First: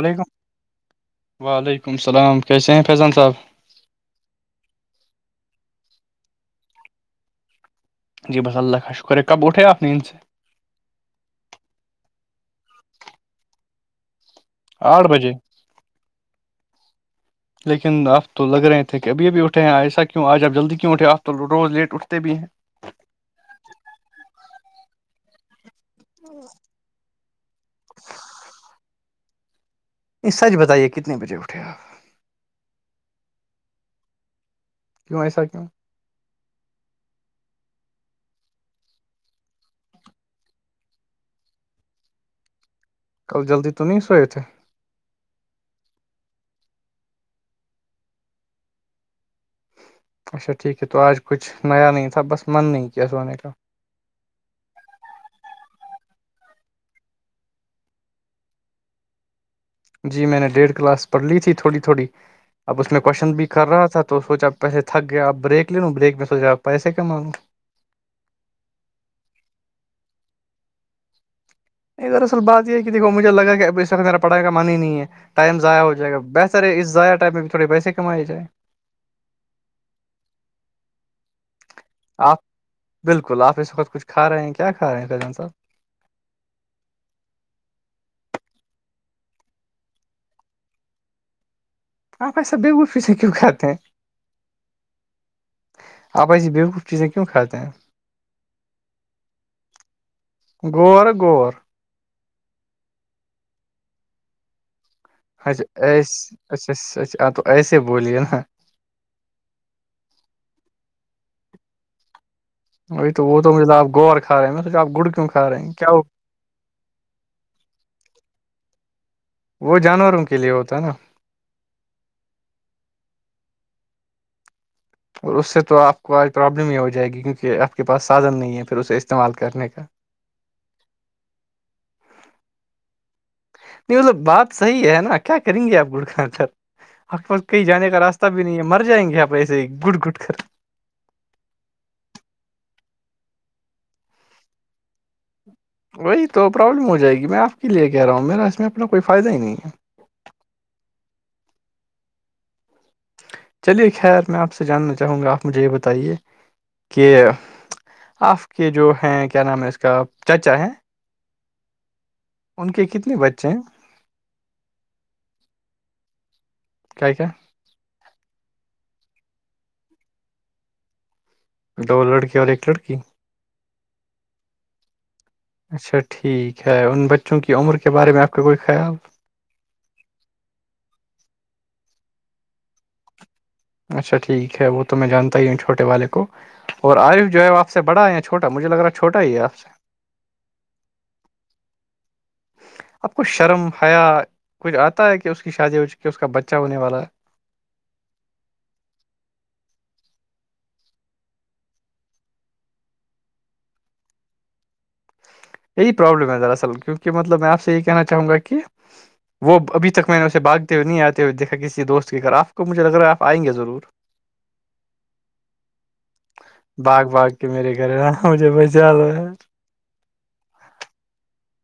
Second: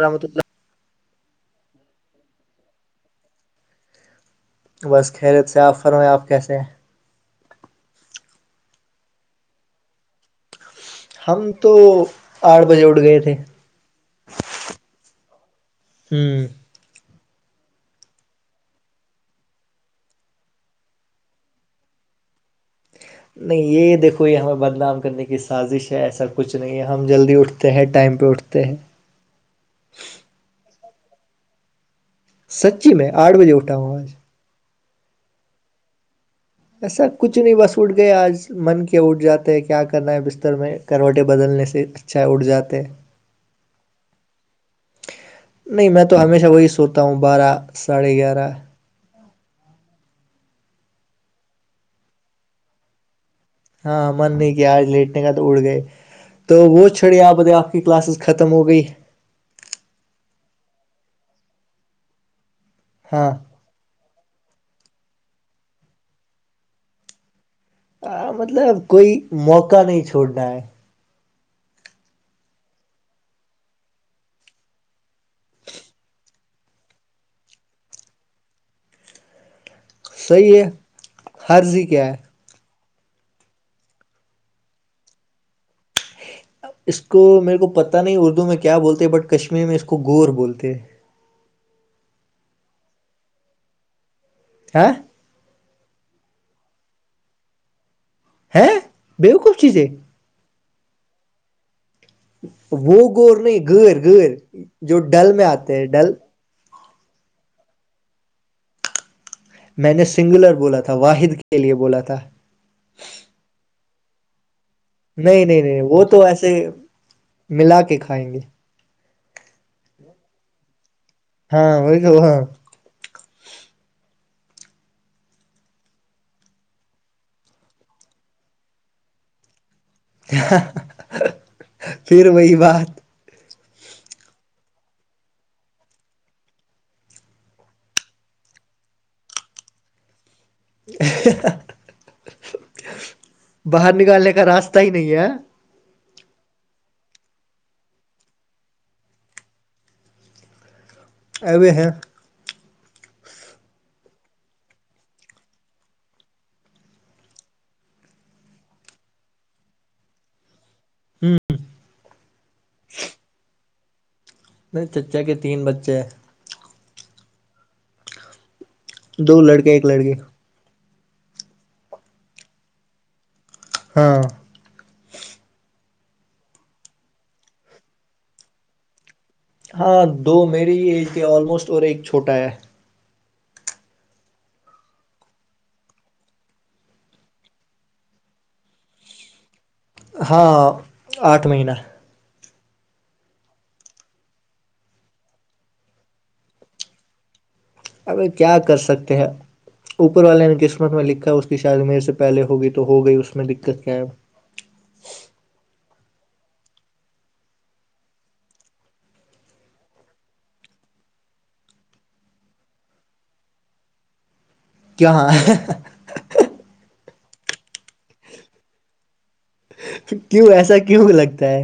رحمۃ اللہ وعلیکم السلام کیسے ہیں فیضان صاحب بس خریت سے آپ فرمیں آپ کیسے ہیں جی بس اللہ کا شکر ہے کب اٹھے آپ نے ان سے ہم تو آٹھ بجے اٹھ گئے تھے آٹھ بجے ہوں لیکن آپ تو لگ رہے تھے کہبھی بھی اٹھے ہیں ایسا کیوں آج آپ جلدی کیوں اٹھے آپ تو روز لیٹھتے بھی ہیں نہیں یہ دیکھو یہ ہمیں بدنام کرنے کی سازش ہے ایسا کچھ نہیں یہ ہم جلدی اٹھتے ہیں ٹائم پہ اٹھتے ہیں نہیں سچ بتائیے کتنے بجے اٹھے آپ سچی میں آٹھ بجے اٹھا ہوں آج کیوں ایسا کیوں ایسا کچھ نہیں بس اٹھ گیا آج من کیا اٹھ جاتا ہے کیا کرنا ہے بستر میں کروٹے بدلنے سے ا چاہ اٹھ جاتے کل جلدی تو نہیں سوئے تھے نہیں میں تو ہمیشہ وہی سوتا ہوں بارہ ساڑھے گیارہ اچھا ٹھیک ہے تو آج کچھ نیا نہیں تھا بس من نہیں کیا سونے کا ہاں من نہیں کیا آج لیٹنے کا تو اڑ گئے تو وہ چھڑے آپتے آپ کی کلاسز ختم ہو گئی جی میں نے ڈیڑھ کلاس پڑھ لی تھی تھوڑی تھوڑی اب اس میں ہاں کوشچن بھی کر رہا تھا تو سوچا آپ پیسے تھ گیا آپ بریک لے لوں بریک میں سوچا آپ پیسے کما لوں ہ مطلب کوئی موقع نہیں چھوڑنا ہے نہیں دراصل بات یہ ہے کہ دیکو مجھے لگا کہ اب اس طر ما پڑھائی کا من ہی نہیں ہے ٹائم ضع ہوائےا بہتر ہے اس ضائع ٹائم میں تھڑ پیسے کمائے جائائے صحیح ہے حرضی کیا ہے آپ بالکل آپ اس وقت کچھ کھا رہے ہیں کیا کھا رہے ہیں فیضان صاحب اس کو میرے کو پتاہ نہیں اردو میں کیا بولتے بٹ کشمیری میں اس کو گور بولتے ہیں آپ ایسا ب بیگو پی سےے کیوں کاتے ہیں ہ [inaudible] آپ آس یہ بیال کلف چیزیں کیوں کھاتے ہیں ہاں بیہ ک چز غور غور وہ گور نہیں گیر گر جو ڈل [unintelligible] اچھا ہیں ڈل ایسے اچھا اچھا ہاں تو ایسے بولیے نا میں نے سنگولر بولا تھا واحد کے لیے بولا تھا وہی تو وہ تو مطلبپ گو اور کھاے میں سوچ آپ گڑ کیوں نہیں کھا رہے نہیں ہیں نہیں کیا وہ تو ایسے ملا کے کھائیں گے وہ جانوروں کے لیے ہوتا ہے نا ہاں وہ کہ ہاں [unintelligible] اور اس سے تو آپ کو آج پرابلم ہی ہو جائے گی کیونکہ آپ کے پاس سادھن نہیں ہے پھر اسے استعمال کرنے کا پھر وہی بات نہیں بولب بات صحیح ہے نا کیا کریں گے آپ گڑ خانچر حقق کہیں جانے کا راستہ بھی نہیں ہے مر جائیں گے آپ ایسے ہی گٹ گٹ کر باہر نکالنے کا راستہ ہی نہیں ہے وہی تو پرابلم ہو جائے گی میں آپ کے لیے کہہ رہا ہوں میرا اس میں اپنا کوئی فائدہ ہی نہیں ہے آبئے ہیں چلیے خیر میں آپ سے جاننا چاہوں گا آپ مجھے یہ بتائیے کہ آپ کے جو ہیں کیا نام ہے اس کا چچا ہیں ہوں [unintelligible] ان کے کتنے بچے ہیں نہیں چچا کے تین بچے ہیں کاائے کا [unintelligible] دو لڑکے ایک لڑکے دو لڑکی اور ایک لڑکی ہاں اچھا ٹھیک ہے ان بچوں کی عمر کے بارے میں آپ کا کوئی خیال ہاں دو میری ایج کے آلموسٹ اور ایک چھوٹا ہے اچھا ٹھیک ہے وہ تو میں جانتا ہی ہوں چھوٹے والے کو اور عارف جو ہے آ سے بڑا یا چھوٹا مجھے لگ رہا ہے چوٹا ہی ہے آپ سے ہاں آٹھ مہینہ اب کچھ شرم حیا کچھ آتا ہے کہ اس کی شادی ہو چکی اس کا بچہ ہونے والا ہے اب کیا کر سکتے ہیں اوپر والے نے قسمت میں لکھا اس کی شاید میرے سے پہلے ہوگی تو ہوگئی اس میں دقت کیا ہے یہی پروابلم ہے دراصل کیونکہ مطلب میں آپ سے یہی کہنا چاہوں گا کہ وہ ابھی تک میں نے اسے باگتے ہوئے نہیں آتے ہوئے دیکھا کسی دوست کے گھر آپ کو مجھے لگ رہا ہے آئیں گے ضرور کیا ہاں باگ باغ کے میرے گھر رہا مجھے بس جیاد کیوں ایسا کیوں لگتا ہے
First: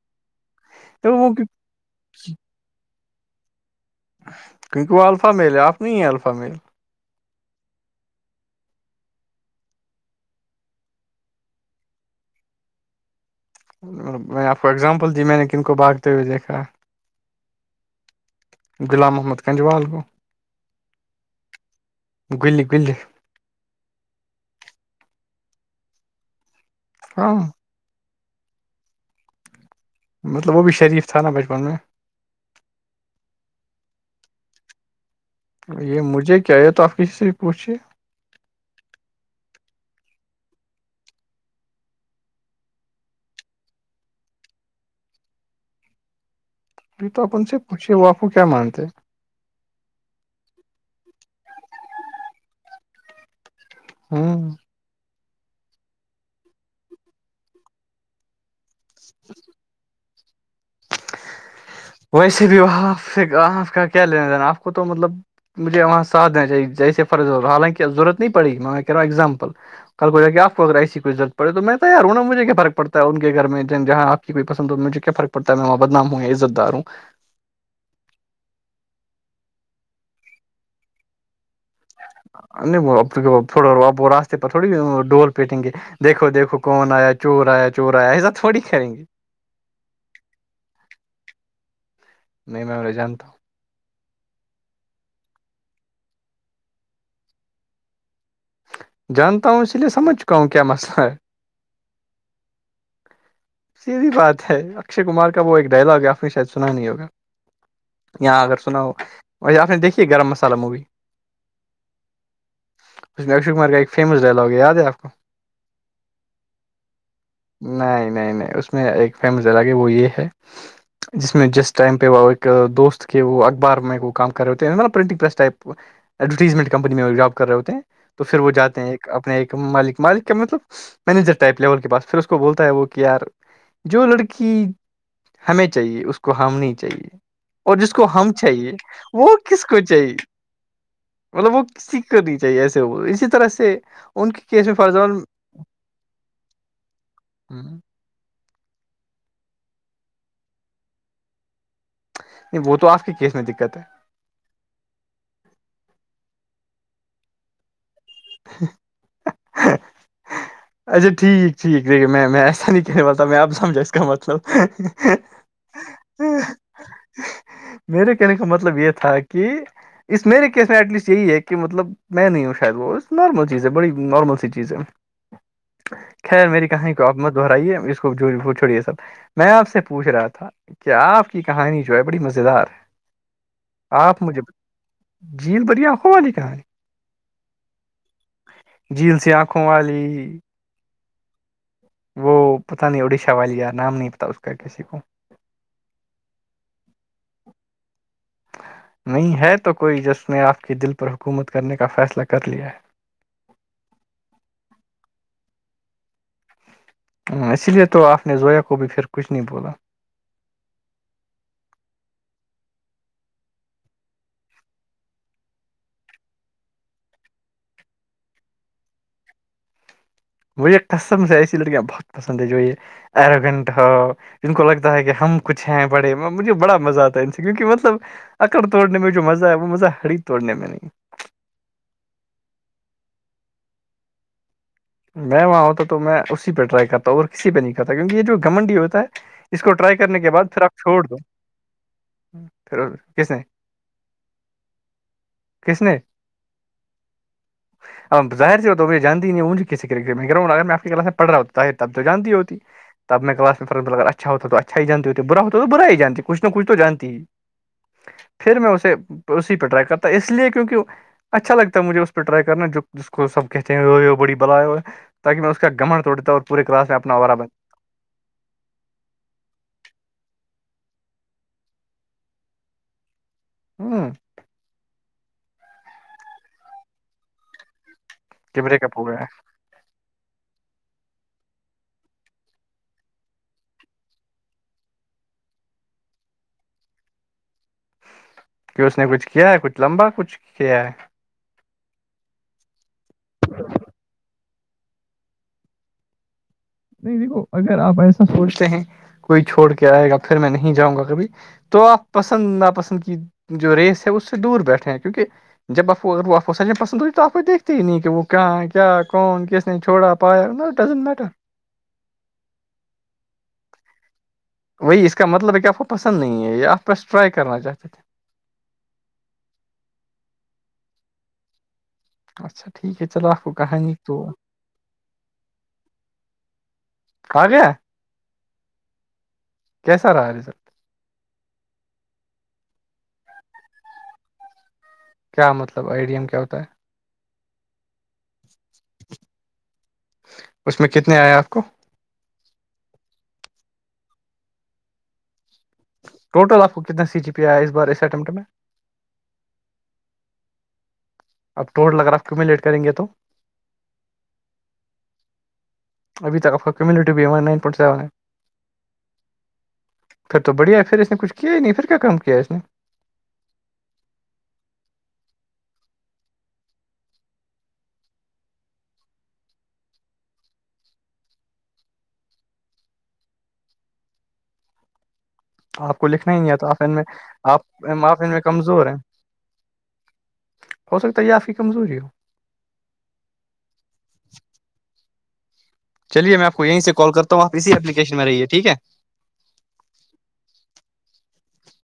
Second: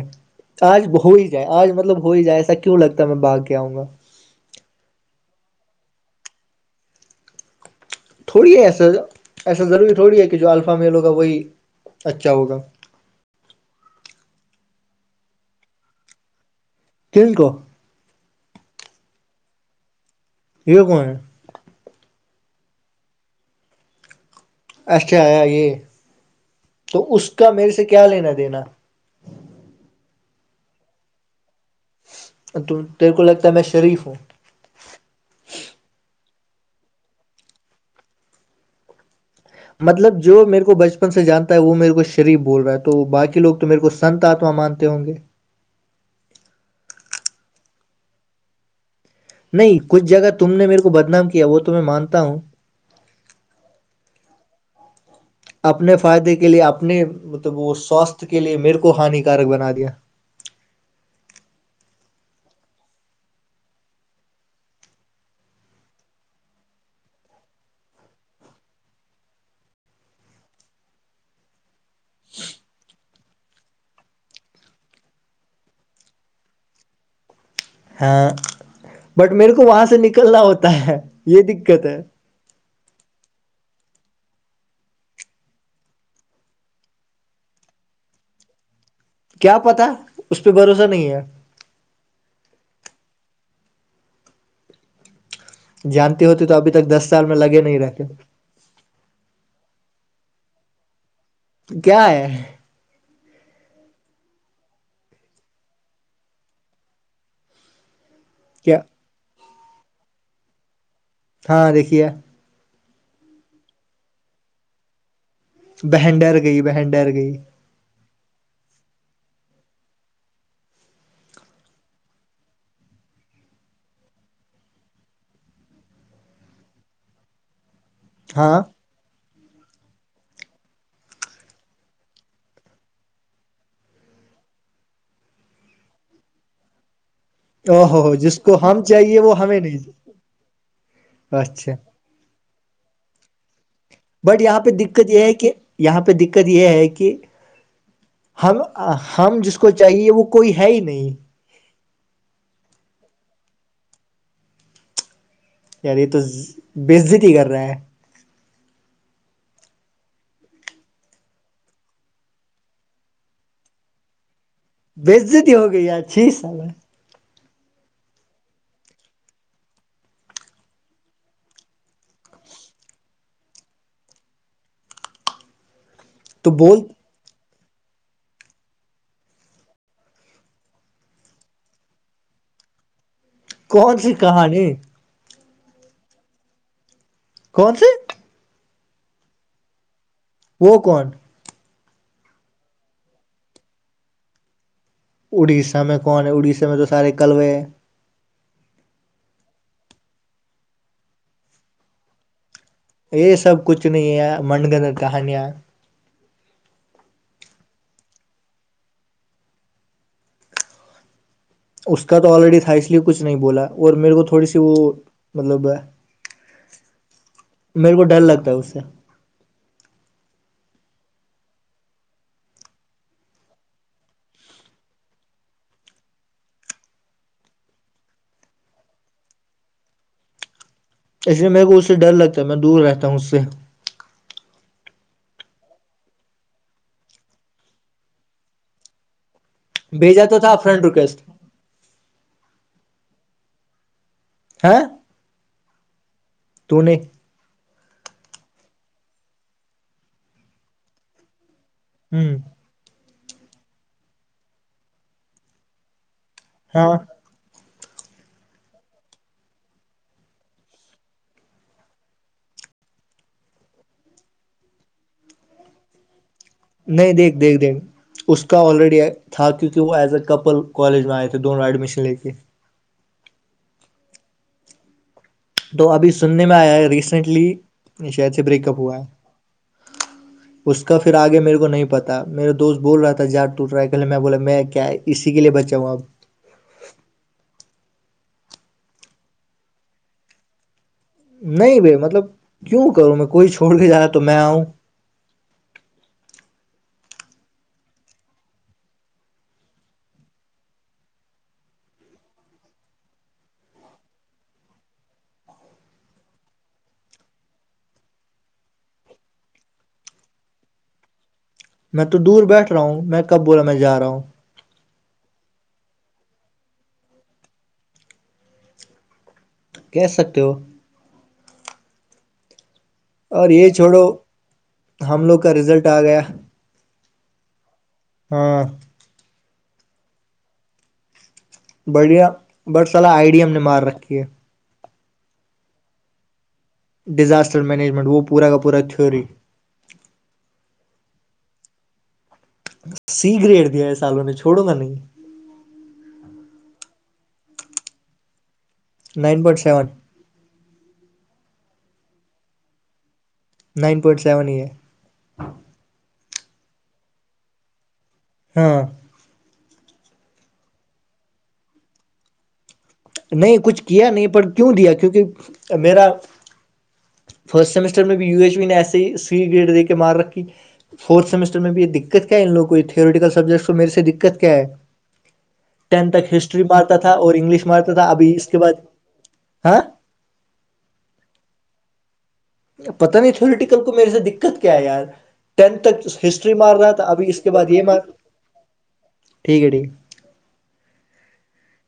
آج ہو تو ہی وہ جائے آج مطلب ہو ہی جائے ایسا کیوں لگتا ہے میں باگ کے آؤں گا کیونکہ وہ الفاامیل ہے آپ نہیں ہیں الفاامیل تھوڑی ہے ایسا ایسا ضروری تھوڑی ہے کہ جو الفاامیل ہوگا وہی اچھا ہوگا میں آپ کو ایگزامپل دی میں نے کن کو باگتے ہوئے دیکھا کن کو غلام محمد کجوال گوو کون ہے گلی گنلی اچھا آیا یہ تو اس ہاں کا میرے سے کیا لینا دینا مطلب وہ بھی شریف تھا نا بچپن میں تیرے کو لگتا ہے میں شرف ہوں یہ مجھے کیا یہ تو آپ کسی سے بھی پوچھھیے مطلب جو میرے کو بچپن سے جانتا ہے وہ میرے کو شریف بول رہا ہے تو باقی لوگ تو میرے کو سنت آتما مانتے ہوں گے یہ تو آپ ان سے پوچے وہ آپ کو کیا مانتے ہیں نہیں کچھ جگہ تم نے میرے کو بدنام کیا وہ تو میں مانتا ہوں ہاں اپنے فائدے کے لیے اپنے مطلب وہ سواستھ کے لیے میرے کو ہانیکارک بنا دیا ویسے بھی وہپ سے آپ کا کیا لینا دینا آپ کو تو مطلب مجھے وہاں ساتھینا چاہیے جیسے حالانہضرورت نہیں پڑےی میں کہہا ہوں ایگزامپل کل کو جا کے آپ کو اگر ایسی کوئیضرت پڑ تو میں تو ی ہوں مھے کیار پڑتا ہے انن گھر میں جہاں پسند ہے مجھے کیا فرق پتا ہے میں وہاں بدام ہوں عزت دار ہوں ہاں بٹ میرے کو وہاں سے نکلنا ہوتا ہے یہ دقت ہے نہیں وہ تھوڑا ا راستے پر تھوڑی ڈور پیٹیں گے دیکھو دیکھو کون آیا چور آیا چور آیا ای سب تھوڑی کریں گے کیا پتاہ ہے اس پہ بھروسہ نہیں ہے نہیں میم ر جان تو جانتی ہوتی تو ابھی تک دس سال میں لگے نہیں رہتے جانتا ہوں اسی لیے سمجھ چکا ہوں کیا مسئلہ ہے کیا ہے سیدھی بات ہے اکشے کمار کا وہ ایک ڈائلگ ہے آپ نے شاید سنا نہیں ہوگا یہاں اگر کیا سنا ہو آپ نے دیکھی ہے گرم مسالہ مووی ہاں دیکھیے اس میں اشو کمار کا ایک فیمس ڈائلاگ د ہے آپ کو بہنڈر گئی بہنڈر گئی نہیں نہیں نہیں اس میں ایک فیمز الگ وہ یہ ہے جس میں جس ٹائم پہ وہ ایک دوست کے وہ اخبار میں وہ کام کر رہے ہوتے ہیںب printing press type advertisement company میں جاب کر رہے ہوتے ہیں تو پھر وہ ہاں جاتے ہیں ایک اپنے ایک مالک مالک کا مطلب مینیجر ٹائپ لیول کے پاس پھر اس کو بولتا ہے وہ کہ یار جو لڑکی ہمیں چاہیے اس کو ہم نہیں چاہیے اور او جس ہو کو ہو ہم کو چاہیے وہ ہمیں کس نہیں کو چاہیے مطلب وہ اچھا کسی کرنی چاہیے ایسے وہ اسی طرح سے ان بٹ کے یہاں کیس پہ میں فرض دقت یہ ہے کہ یہاں پہ دقت یہ ہے کہ نہیں ہم ہم جس کو چاہیے وہ کوئی ہے ہی نہیں نہیں وہ تو آپ کی کیس میں دقت ہے یار تو بزت ہی کر رہا ہے [unintelligible] اچھا ٹھیکٹھیکھے میں ایسا نہیں کہنے پتا میں آپ سمجھا اس کا مطلب بززتی ہو گئی ہے چھی سال میں میرے کہنے کا مطلب یہ تھا کہ اس میرے کیس میں ایٹ لیسٹ یہی ہے کہ مطلب میں نہیں ہوں شاید وہ نارمل چیز ہے بڑی نارمل سی چیز ہے [inaudible] خیر میری بول کہیں کو آپ مت دہرائیے اس کو جڑ چھوڑیے سب میں آپ سے پوچھ رہا تھا کیا آپ کی کہانی جو ہے بڑی مز دار کون سی آپ مجھے کہانی جھیل بڑھیا ہوا نہیںی کہ کون س جلسی آنکھوں والی پوکون وہ پتہ نہیں اڑیسہ والی یار نام نہیں پتا اس کا کسی کو اڑیسہ میں کون ہے اڑیسہ میں تو سارے کلوے ہیں نہیں ہے تو کوئی جس نے آپ کے دل پر حکومت کرنے کا فیصلہ کر لیا ہے یہ سب کچھ نہیں ہے منگن کہانیاں ہ اسی لیے تو آپ نے زویا کو بھی پھر کچھ نہیں بولا اس کا تو آلریڈی تھا اس لیے کچھ نہیں بولا اور میرے کو تھوڑی سی وہ مطلب میرے کو ڈر لگتا ہے اس سے مجھے قسم سے ایسی لڑکیاں بہت پسند ہے جو یہ اروگنٹ ہو ان کو لگتا ہے کہ ہم کچھ ہیں بڑے مجھے بڑا مزہ آتا ہے ان سے کیونکہ مطلب اکڑ توڑنے میں جو مزہ ہے وہ مزہ ہڑی توڑنے میں نہیں اس لیے میرے کو اس سے ڈر لگتا ہے میں دور رہتا ہوں اس سے میں وہاں ہوتا تو میں اسی پہ ٹرائی کرتاوں اور کسی پہ نہیں کرتا کیونکہ یہ جو گھنڈی ہوتا ہے اس کو ٹرائی کرنے بھیجا کے تو بعد تھا پھر آپ فرینڈ چھوڑ دو ریکویسٹ پھر کس نے ہاں [unintelligible] [unintelligible] اب ظری ہو تو جانتی نہیںجھ کیس کرٹ گاؤنڈ اگر میں آپ کی کلاس میں پڑ رہا ہوں تو تب تو جانتی ہ ہوتی تب میں کلاس میں فر اچھا ہوتا تو اچھا ہی جاتتی برا ہوتا تو برا ہی جانتی کچھ نہ کچھ تو ہاں جانتی ہی پھر میں اسے اسی پہ ٹرائی کرتا اس لیے کیونکہ اچھا لگتا ہے مھے اس پہ ٹرائی کرنا جو جس کو سب کہتے ہیں بڑی [unintelligible] [unintelligible] نہیں اپنا اورا دیکھ بن دیکھ دیکھ اس کا آلریڈی تھا کیونکہ وہ ایز اے کپل کالج میں آئے تھے دونوں ایڈمیشن لے کے ہاں تو ابھی سننے میں آیا ہے ریسینٹلی شہید سے بریک اپ ہوا ہے اس کا پھر آگے میرے کو نہیں پتاہ میرے دوست بول رہا تھا جاار ٹوٹ رہا ہے کہہلے میں بولا میں کیا ہے [unintelligible] اسی کے لیے بچاؤں آب [unintelligible] کہ اس نے کچھ کیا ہے کچھ لمبا کچھ کیا ہے نہیں ب مطلب کیوں کروں میں کوئی چھوڑ کے جا تو میں آؤں [unintelligible] نہیں دیکھو اگر آپ ایسا سوچتے ہیں کوئی چھوڑ کے آئے گا پھر میں نہیں جاؤں گا کبھی تو آپ پسند ناپسند کی جو ریس ہے اس سے دور بیٹھے ہیں کیونکہ جب اف وہ افو س میں پسند ہوتی تو افو دیکھتی ہی نہیں کہ وہ کہاں کیا کون کس نے چھوڑا [unintelligible] میں تو دور بیٹھ رہا ہوں میں کب بولا میں جا رہا ہوں بھائی اس کا مطلب ہے کہ اپ کو پسند نہیں ہے کرنا چاہتے تھے کہہ سکتے ہو اچھا ٹھیک ہے چل اور یہ چھوڑو ہم لوگ کا رزلٹ آ گیا [unintelligible] ہاں کیسا رہا ریزرٹ بڑھیا بٹ سلاح آئیڈی ہم نے مار رکھی ہے کیا مطلب آئیڈیم کیا ہوتا ہے ڈیزاسٹر مینجمنٹ وہ پورا کا پورا تھیوری اس میں کتنے آئے آپ کو سی گریڈ دیا ہے سالوں نے چھوڑوں گا نہیں ٹوٹ آپ کو کتنا سی جی پی آ ہے اس بار اس اٹیمپٹ میں نائن پوائنٹ سیون اب ٹوٹ لگ رہا آ کیوں میں لیٹ کریں گے تو نائن پوائنٹ سیون یہ ہے ابھیک کمیونٹی بھی نائن پونٹ سیون ہے ہاں پھر تو بڑھیا ہے پھر اس نے کچھ کیا ہی نہیں پھر کیا کام کیا ہے اس نے نہیں کچھ کیا نہیں پر کیوں دیا کیونکہ میرا فرسٹ سمسٹر میں بھی یو ایچ وی نے ایسے ہی سوی گریڈ دے کے مار رکھی فورت سمسٹر میں بھی یہ دقت کیا ہے ان لگ کو تھھیٹیکل سبجیکٹس کو میرے دقت کیا ہے آپ کو ٹین تک لکھنا ہی نہیں ہسٹری آتا آپ ان مارتا میں تھا اور انگلش آپ مارتا تھا آپ ان ابھی میں اس کے بعد کمزور ہیں ہاں ہو سکتا ہے آپ کی کمزوری ہو پت نہیں تھوریٹییکل کو میرے سے دقت کیا ہے یار ٹینتھ تک چلیے میں آپ ہسٹری کو مار یہیں رہا سے تھا کال ابھی کرتا اس ہوں کے آپ بعد اسی یہ مار اپلیکیشن میں رہیے ٹھیک ہے ٹھیک ہے ٹھیک